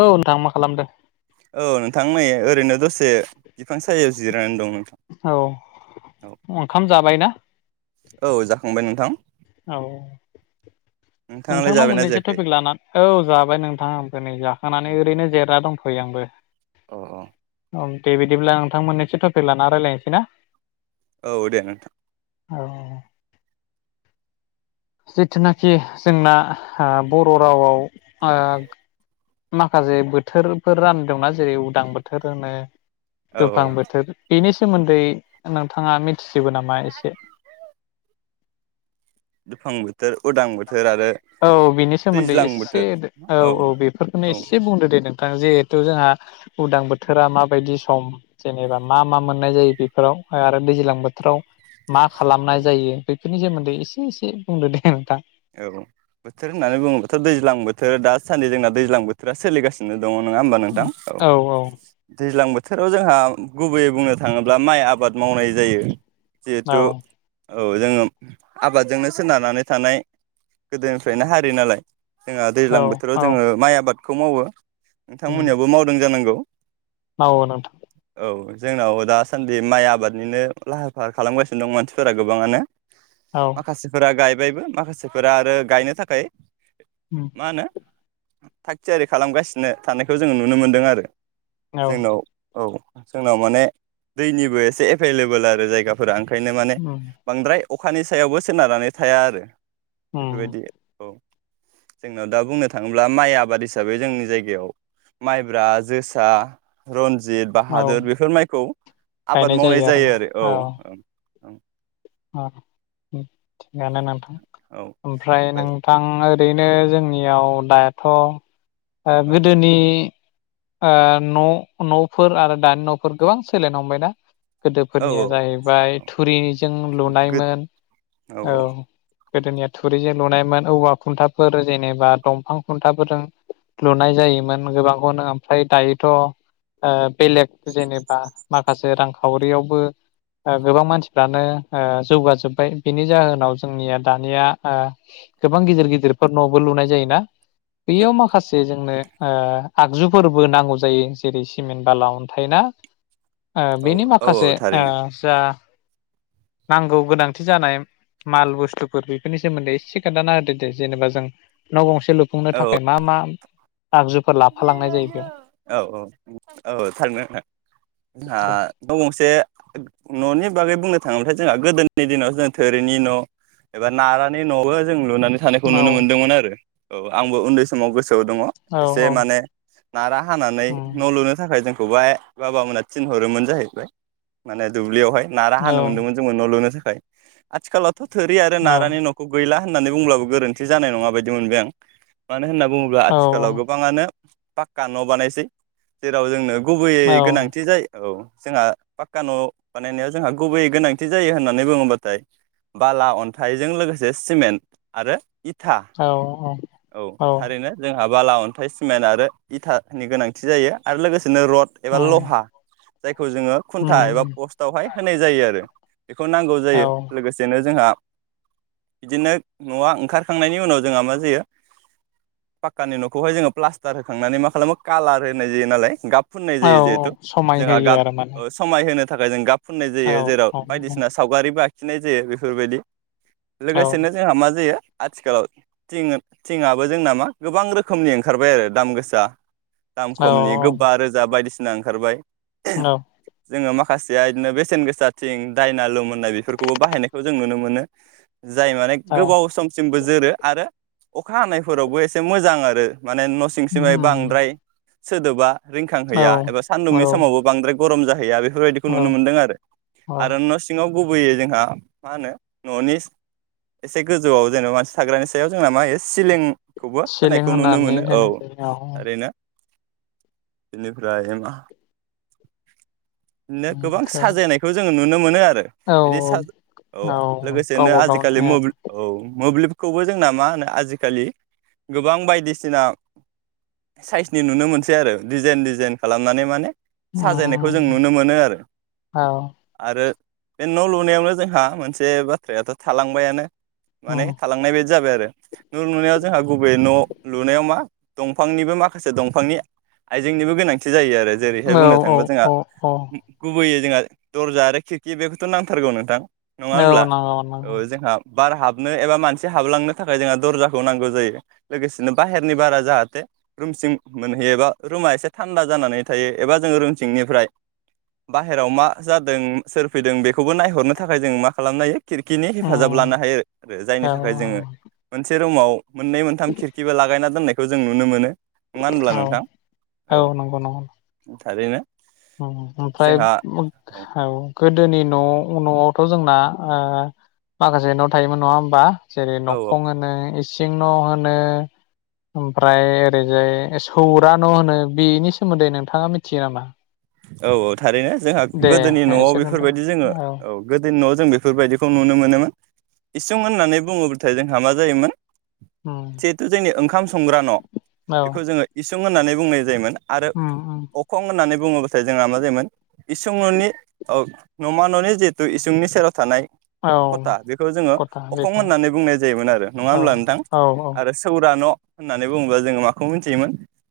औ नोंथां मा खालामदों? औ नोंथां नै ओरैनो दसे बिफां सायाव जिरायनानै दंङो। औ ओंखाम जाबायना? औ जाखांबाय नोंथां। औ नोंथाङालाय नोंथांनाव जाबायना मोननैसो जायाखै टपिक लाना औ जाबाय नोंथां आंबो नै जाखांनानै ओरैनो जेरायना दं। फै आंबो अ अ उम दे बिदिब्ला नोंथां मोननैसो टपिक लाना रायलायनोसै ना? औ दे नोंथां। औ जिथुनाखि जोंना आ बर रावआव ओ माखासे बोथोरफोर रानदोंना जेरै उदां बोथोर होनो औ औ दुफां बोथोर बेनि सोमोन्दै नोंथाङा मिथिजोबो नामा एसे? दुफां बोथोर, उदां बोथोर आरो औ बेनि सोमोन्दै दैज्लां एसे बोथोर औ औ एसे बुंदो दे? जे नोंथांङा जे जिहेथु जोंहा उदां बोथोरा माबायदि सम जेनेबा मा मा मोननाय जायो बेफोराव आरो दैज्लां बोथोराव मा औ खालामनाय जायो बे बेफोरनि सोमोन्दै एसे एसे बुंदो दे नोंथां? औ बोथोर होननानै बुङोबाथ' दैज्लां बोथोर दासान्दि जोंना दैज्लां बोथोरा सोलिगासिनो दङ' नङा हबा नोंथां? औ दैज्लां बो थोराव जोंहा गुबैयै बुंनो थाङोब्ला माइ आबाद मावनाय जायो। औ जिहेथु औ जोङो आबादजोंनो सोनारनानै थानाय गोदोनिफ्रायनो हारि नालाय जोंहा औ दैज्लां बोथोराव औ जोङो माइ आबाद खौ मावो उम नोंथांमोननियावबो मावदों जानांगौ मावो नोंथां औ जोंनाव दासान्दि माइ आबादनिनो लाहार फाहार खालामगासिनो दं मानसिफोरा गोबाङानो औ माखासेफोरा गाय बायबो माखासे फोरा आरो गायनो थाखाय उम मा होनो थाग थियारि खालामगासिनो थानायखौ जोङो नुनो मोन्दों आरो औ जोंनाव औ जोंनाव माने दैनिबो एसे एभेल लेबेल आरो जायगाफोरा ओं बेखायनो माने उम बांद्राय अखानि सायावबो सोनारनानै थाया आरो उम बेफोरबायदि औ जोंनाव दा बुंनो थाङोब्ला माइ आबाद हिसाबै जोंनि जायगायाव माइब्रा, जोसा, रनजित जित औ बाहादोर बेफोर माइखौ आबाद गायनाय मावनाय आरोना जायो। आरो औ औ ओं अ ओं थिगानो नोंथां औ ओमफ्राय नोंथां ओरैनो जोंनि जोंनियाव दाथ' ओ औ गोदोनि ओ न नफोर आरो दानि नफोर गोबां सोलायनो हमबाय ना। औ गोदोफोरनिया औ जाहैबाय थुरिनि जों गो लुनायमोन औ गोदोनिया थुरिजों लुनायमोन औवा खुन्थाफोर जेनेबा दंफां खुन्थाफोरजों लुनाय जायोमोन गोबांखौनो ओमफ्राय दायोथ ओ बेलेग जेनेबा माखासे रांखावरियावबो गोबां मानसिफ्रानो ओ जौगाजोबबाय बेनि जाहोनाव जोंनिया दानिया ओ गोबां गिदिर गिदिरफोर न'बो लुनाय जायोना बेयाव माखासे जोंनो ओ आगजुफोरबो नांगौ जायो जेरै सिमेन्ट बाला, अन्थाइ, ना ओ औ बेनि औ माखासे औ ओ थारैनो जा नांगौ गोनांथि जानाय माल बुस्थुफोर बेफोरनि सोमोन्दै एसे खोनथाना होदो दे जेनेबा जों न' गंसे खो लुफुंनो औ थाखाय मा मा आगजुफोर लाफालांनाय जायो बेयाव [unintelligible] औ औ औ थारनो जोंहा दे न' गंसे न'नि बागै बुंनो थाङोब्लाथाय जोंहा गोदोनि दिनाव जों थोरिनि न' एबा नारानिनि न'बो जों लु लुनानै थानायखौ औ नुनो मोन्दोंमोन आरो। औ आंबो उन्दै समाव गोसोआव दङ औ एसे औ माने नारा हानानै उम न' लुनो थाखाय जों खौहाय बाबामोनहा थिनहरोमोन जाहैबाय माने दुब्लियावहाय नारा औ हानो मोनदोंमोन जोंबो नं लुनो था खाय आथिखालाव थ' थोरि आरो नारानि न'खौ गैला होननानै बुंब्लाबो गोरोन्थि जानाय नङा बायदि मोनबाय आं। मानो होनना बुङोब्ला औ आथिखालाव गोब पाक्का न' बानायसै जेराव जोंनो गुबैयै गोनांथि जायो औ जोंहा पाक्का न' बानायनायाव जोंहा गुबैयै गोनांथि जायो होननानै बुङोबाथाय बाला अन्थाइजों लोगोसे सिमेन्ट आरो इथा औ औ थारैनो जोंहा बाला अन थाइ सिमेन्ट आरो इथानि गोनांथि जायो आरो लोगोसे नो रड एबा उम लहा जायखौ जोङो उम खुन्था एबा उम पस्टआवहाय होनाय जायो आरो। बेखौ नांगौ औ जायो लोगोसेनो जोंहा बिदिनो न'आ ओंखारखांनायनि उनाव जोंहा मा जायो पाक्कानि न' खौहाय जोङो प्लास्टार होखांनानै मा खालामो कालार होनाय जायो नालाय गाब फुननाय औ जायो जिहेथु समाय जोंहा होयो गाब आरो माने समाय होनो नि थाखाय जों गाब फुननाय औ जायो जेराव बायदिसिना औ सावगारिबो आख खिनाय जायो बेफोरबायदि औ लोगोसेनो जोंहा मा जायो आथिखालाव थिं थिङाबो जोंना मा गोबां रोख खोमनि ओंखारबाय आरो दाम गोसा दाम खमनि गोब्बा औ रोजा बायदिसिना सिना ओंखारबाय औ जोङो मा खासेया इदिनो बेसेन गोसा थिं दायनालुम होननाय बेफोरखौबो बाहायनायखौ जों नुनो मोनो। जाय माने औ गोबाव समसिमबो जोरो आरो अखा हानायफोरावबो एसे मोजां आरो आरो माने न' सिं सिमाय बांद्राय सोदोबा औ रिंखांहैया एबा औ सान्दुंनि समावबो बांद्राय गरम जाहैया बे बेफोरबायदिखौ औ नुनो मोनदों आरो औ आरो न' सिङाव गुबैयै जोंहा मा होनो न'नि एसे गोजौआव जेनेबा मानसि थाग्रानि सायाव जोंना मा सिलिं खौबो होनाय सिलिं खौ नुनो होनानै मोनो औ दोननाय जायो औ ओरैनो बेनिफ्रायमा नो गोबां साजायनायखौ जों नुनो मोनो आ रो औ बिनि सा औ लोगोसेनो गावबा गावनि आजिखालि औ मबल औ। मोब्लिबखौबो जोंना मा होनो आजिखालि गोबां बाय दिसिना साइसनि नुनो मोनसै आरो डिजाइन डिजाइन खालामनानै माने साजायनायखौ जों नुनो मोनो आरो औ आरो बे न' लुनायावनो जोंहा मोनसे बाथ्रायाथ' थालांबायानो औ माने थालांनाय बायदि जाबाय आरो न' लुनायाव जोंहा बबे न' मा दंफांनिबो माखासे दंफांनि आइजेंनिबो गोनांथि जायो आरो जेरैहाय बुंनो औ थाङोबा जोंहा औ औ गु बैयो जोंहा दरजा आरो खेरखि बेखौथ' नांथारगौ नोंथां। नङा औ होमब्ला नंगौ नंगौ। औ जोंहा बार हाबनो एबा मानसि हाबलांनो थाखाय जोंहा दरजाखौ नांगौ जायो लोगोसे बिदिनो बाहेरनि बारा जाहाथे रुमसिं मोनहैयोबा रुमा एसे थान्दा जानानै थायो एबा जोङो रुमसिंनिफ्राय बाहेरायाव मा जादों सोर फैदों बेखौबो नायहरनो थाखाय जों मा खालामनो हायो खिरखिनि औ हेफाजाब लानो हायो आरो जायनि थाखाय जोङो मोनसे रुमाव मोननै मोनथाम खिर लागायना दोननायखौ जों नुनो मोनो। नङा होनब्ला औ नोंथां औ नंगौ नंगौ। थारैनो ओम ओमफ्राय जोंहा औ गोदोनि न नआव थ' जोंना ओ माखासे न' थायोमोन नङा होमबा? जेरै औ नखं होनो इ सिं न' होनो ओमफ्राय ओरैजाय सौरा न' होनो बेनि सोमोन्दै नोंथाङा मिथियो नामा? औ [unintelligible] थारैनो जोंहा दे गोदोनि नआव एसे बुंदो बेफोरबायदि जोङो औ गोदोनि नआव जों बेफोरबायदिखौ नुनो मोनोमोन इसुं होननानै बुङोबाथाय जोंहा मा जायोमोन उम जिहेथु जोंनि ओंखाम संग्रा न औ बेखौ जोङो इ सुं होननानै बुंनाय जायोमोन। आरो उम उम अखं होननानै बुङो नाथाय जोंना मा जायोमोन इसं ननि ओ नमा ननि जिहेतु इसंनि सेराव थानाय औ खथा बेखौ जोङो खथा अखं बेखौ होननानै बुंनाय जायोमोन आरो नङा औ हब्ला नोंथां औ आरो सौर न' होननानै बुङोब्ला जोङो माखौ मिथियोमोन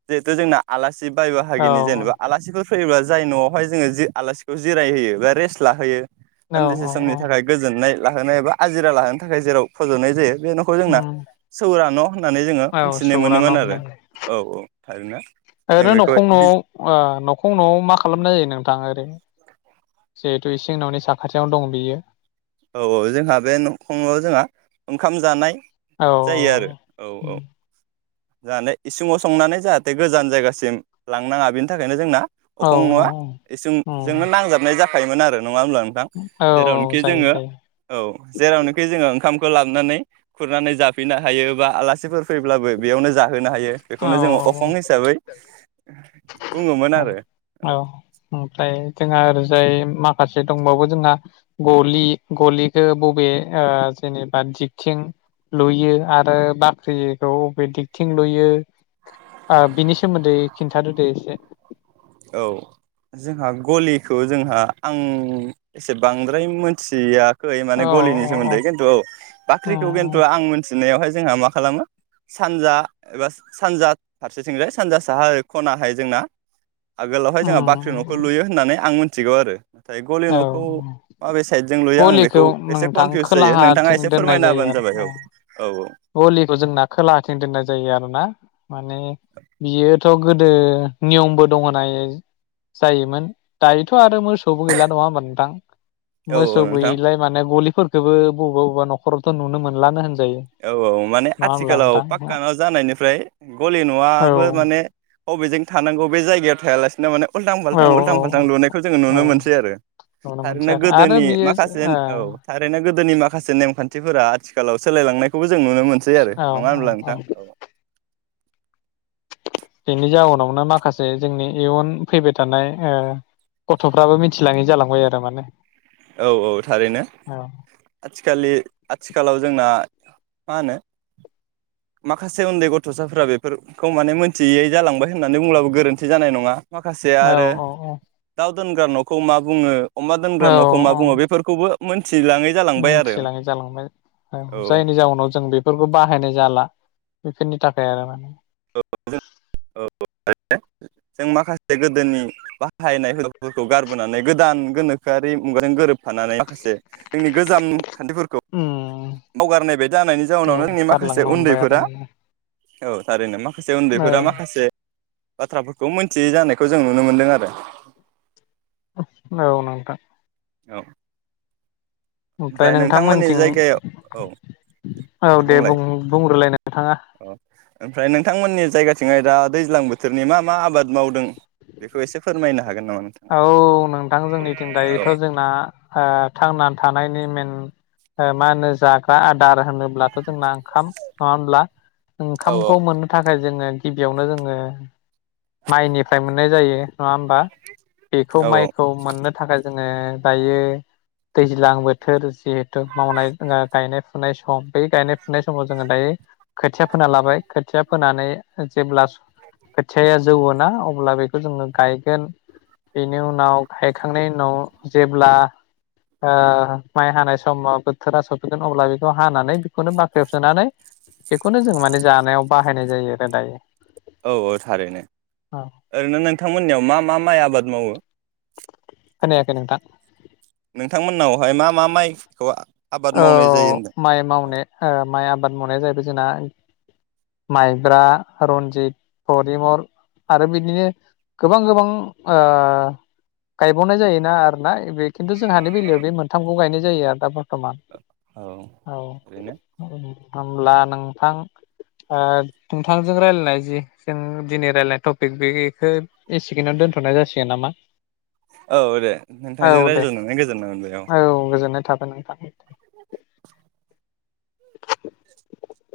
जिहेथु जोंना आलासि बाय औ बाहागिनि जेनेबा आलासि फैयोबा जाय नआवहाय जोङो जे आलासिखौ जिरायहोयो बा रेस्ट लाहोयो औ दान्दिसे औ समनि औ थाखाय गोजोननाय लाहोनो एबा आजिरा लाहोनो थाखाय जेराव फज'नाय जायो बे नखौ जोंना उम सौरा न होननानै जोङो औ मोनथिनाय सौरा मोनोमोन आरो औ औ थायोना ओरो नखं नआव ओ नखं न मा खालामनाय जायो नोंथाङा ओरै जिहेतु इसिं नावनि साखाथियावनो दं बियो? औ औ जोंहा बे नखंयाव जोंहा ओंखाम जानाय औ जायो आरो औ औ जानानै इसिङाव संनानै जाहाथे गोजान जायगासिम लांनाङा बिनि थाखायनो जोंना औ अखं नआ औ इसुंजोंनो नांजाबनाय जा खायोमोन आरो नङा होनबा नोंथां औ औ जेरावनोखि जायो जोंङो जायो औ जेरावनोखि जोङो ओंखाम खौ लाबनानै खुरनानै जाफैनो हायो बा आलासिफोर फैब्लाबो बेयावनो जा होनो हायो औ बेखौनो जोङो अखं हिसाबै बुङोमोन औ आरो औ ओमफ्राय जोंहा आरो जाय माखासे दंबावो जोंहा गलि गलिखौ बबे ओ जेनेबा दिगथिं लुयो आरो बाख्रिखौ बबे दिगथिं लुयो ओ बिनि सोमोन्दै खिन्थादो दे एसे? औ जोंहा गलिखौ जोंहा आं एसे बांद्राय मोथिया खै माने औ गलिनि औ सोमोन्दै खिन्थु औ बाख्रिखौ खिन्थु उम आं मिथिनायावहाय जोंहा मा खालामो सानजा एबा सानजा फारसेथिंजाय सानजा साहा खनाहाय जोंना आगोलावहाय जोंहा बाख्रि नखौ उम लुयो होननानै आं मिथिगौ आरो नाथाय गलि औ नखौ माबे साइदजों लुयो आं गलिखौ बेखौ एसे नोंथां कनफिउस जायो नोंथाङा खोलाहाथिं एसे दोननाय फोरमायना जायो हबानो आरो जाबाय औ औ औ गलिखौ जोंना खोलाथिं दोननाय जायो आरोना माने बियोथ' गोदो नियमबो दं होनाय जायोमोन दायोथ' आरो मोसौबो गैला नङा होमबा नोंथां औ मोसौ औ नोंथां गैयिलाय माने गलि फोरखोबो बबेबा बबेबा नखरावथ नुनो मोन्लानो होनजायो। औ औ माने नङा होमब्ला आथिखालाव नोंथां पाक्का न जानायनिफ्राय गलि औ नआबो माने अबेजों थानांगौ बे जायगायाव थायालासिनो माने औ उल्थां-फाल्थां उल्थां-फाल्थां औ लुनायखौ जोङो औ नुनो मोनसै आरो नुनो मोनसै थारैनो आरो आरो गोदोनि बियो माखासे ओ औ थारैनो गोदोनि माखासे नेमखान थिफोरा आथिखालाव सोलायलांनाय खौबो जों नुनो मोनसै आरो औ नङा औ होनब्ला नोंथां? औ बेनि जाउनावनो माखासे जोंनि इयुन फैबाय थानाय ओ गथ'फ्राबो मिथिलाङि जालांबाय आरो माने। औ औ थारैनो औ आथिखालि आथिखालाव जोंना मा होनो माखासे उन्दै गथसाफोरा बेफोरखौ माने मोनथियै जालांबाय होननानै बुंब्लाबो गोरोन्थि जानाय नङा। माखासे औ आरो औ औ दाउ दोनग्रा नखौ मा बुङो अमा दोनग्रा नखौ मा बुङो, बेफोरखौबो मोन्थिलाङै मिन्थिलाङै जालांबाय औ जायनि जाउनाव जों बेफोरखौ बाहायनाय जाला। बेफोरनि थाखाय आरो माने [unintelligible] जों माखासे गोदोनि बाहायनाय हुदाफोरखौ गारबोनानै गोदान गोनोखोआरि मुगाजों गोरोब फानानै माखासे जोंनि गोजाम खान्थिफोरखौ उम बावगारनाय बायदि जानायनि औ जाउनावनो जोंनि माखासे गारलांनो हमबाय आरो उन्दैफोरा माने औ थारैनो मा खासे औ उन्दैफोरा माखासे बाथ्राफोरखौ मोनथियै जानायखौ जों नुनो मोनदों आरो औ नोंथां औ ओमफ्राय नोंथांमोननि जायगायाव, औ औ दे बुंलाय, बुं बुंग्रोलाय नोंथाङा औ ओमफ्राय नोंथांमोननि जायगा थिंहाय दा दैज्लां बोथोरनि मा मा आबाद मावदों? बेखौ एसे फोरमायना औ नोंथां जोंनिथिं औ दायोथ जोंना आ थांनानै था नायनि मेन ओ मा होनो जाग्रा आ दार होनोब्लाथ जोंना ओंखाम नङा होमब्ला? औ ओंखामखौ मोननो थाखाय जोङो गिबियावनो जोङो माइनिफ्राय मोननाय जायो। नङा होमबा? बेखौ औ माइखौ मोननो थाखाय जोङो दायो दैज्लां बोथोर जिहेथु मावनाय ओ गायनाय फुनाय सम बै गायनाय फुनाय समाव जोङो दायो खोथिया फोना लाबाय। खोथिया फोनानै उम जेब्ला स‌ खोथि या जौवोना अब्ला बेखौ जोङो गायगोन, बेनि उनाव गायखांनायनि उनाव जेब्ला ओ माइ हानाय समाव बोथोरा सफैगोन अब्ला बेखौ हानानै बेखौनो बाख्रिआव सोनानै बेखौनो जों माने जानायाव बाहायनाय जायो आरो दायो। औ औ थारैनो औ ओरैनो नोंथांमोननियाव मा मा माइ आबाद मावो। खोनायाखै नोंथां नोंथांमोननावहाय मा मा माइ खौ औ माइ मावनाय ओ माइआ आबाद मावनाया जाहैबाय जोंना माइब्रा रनजित परिमल आरो बिदिनो गोबां गोबां ओ गायबावनाय जायोना आरोना बे खिन्थु जोंहानि बेलायाव बे मोनथामखौ गायनाय जायो आरो दा बर थमान औ ओरैनो मोनथाम होनोमब्ला नोंथां ओ नोंथांजों रायलायनाय जि जों दिनै रायलायनाय टपिक बेखौ एसेखिनो दोनथनाय जासिगोन नामा। औ दे औ नोंथांजों दे रायज्लायनानै गोजोननाय मोनबाय आं। औ गोजोननाय थाबाय नोंथां [inaudible]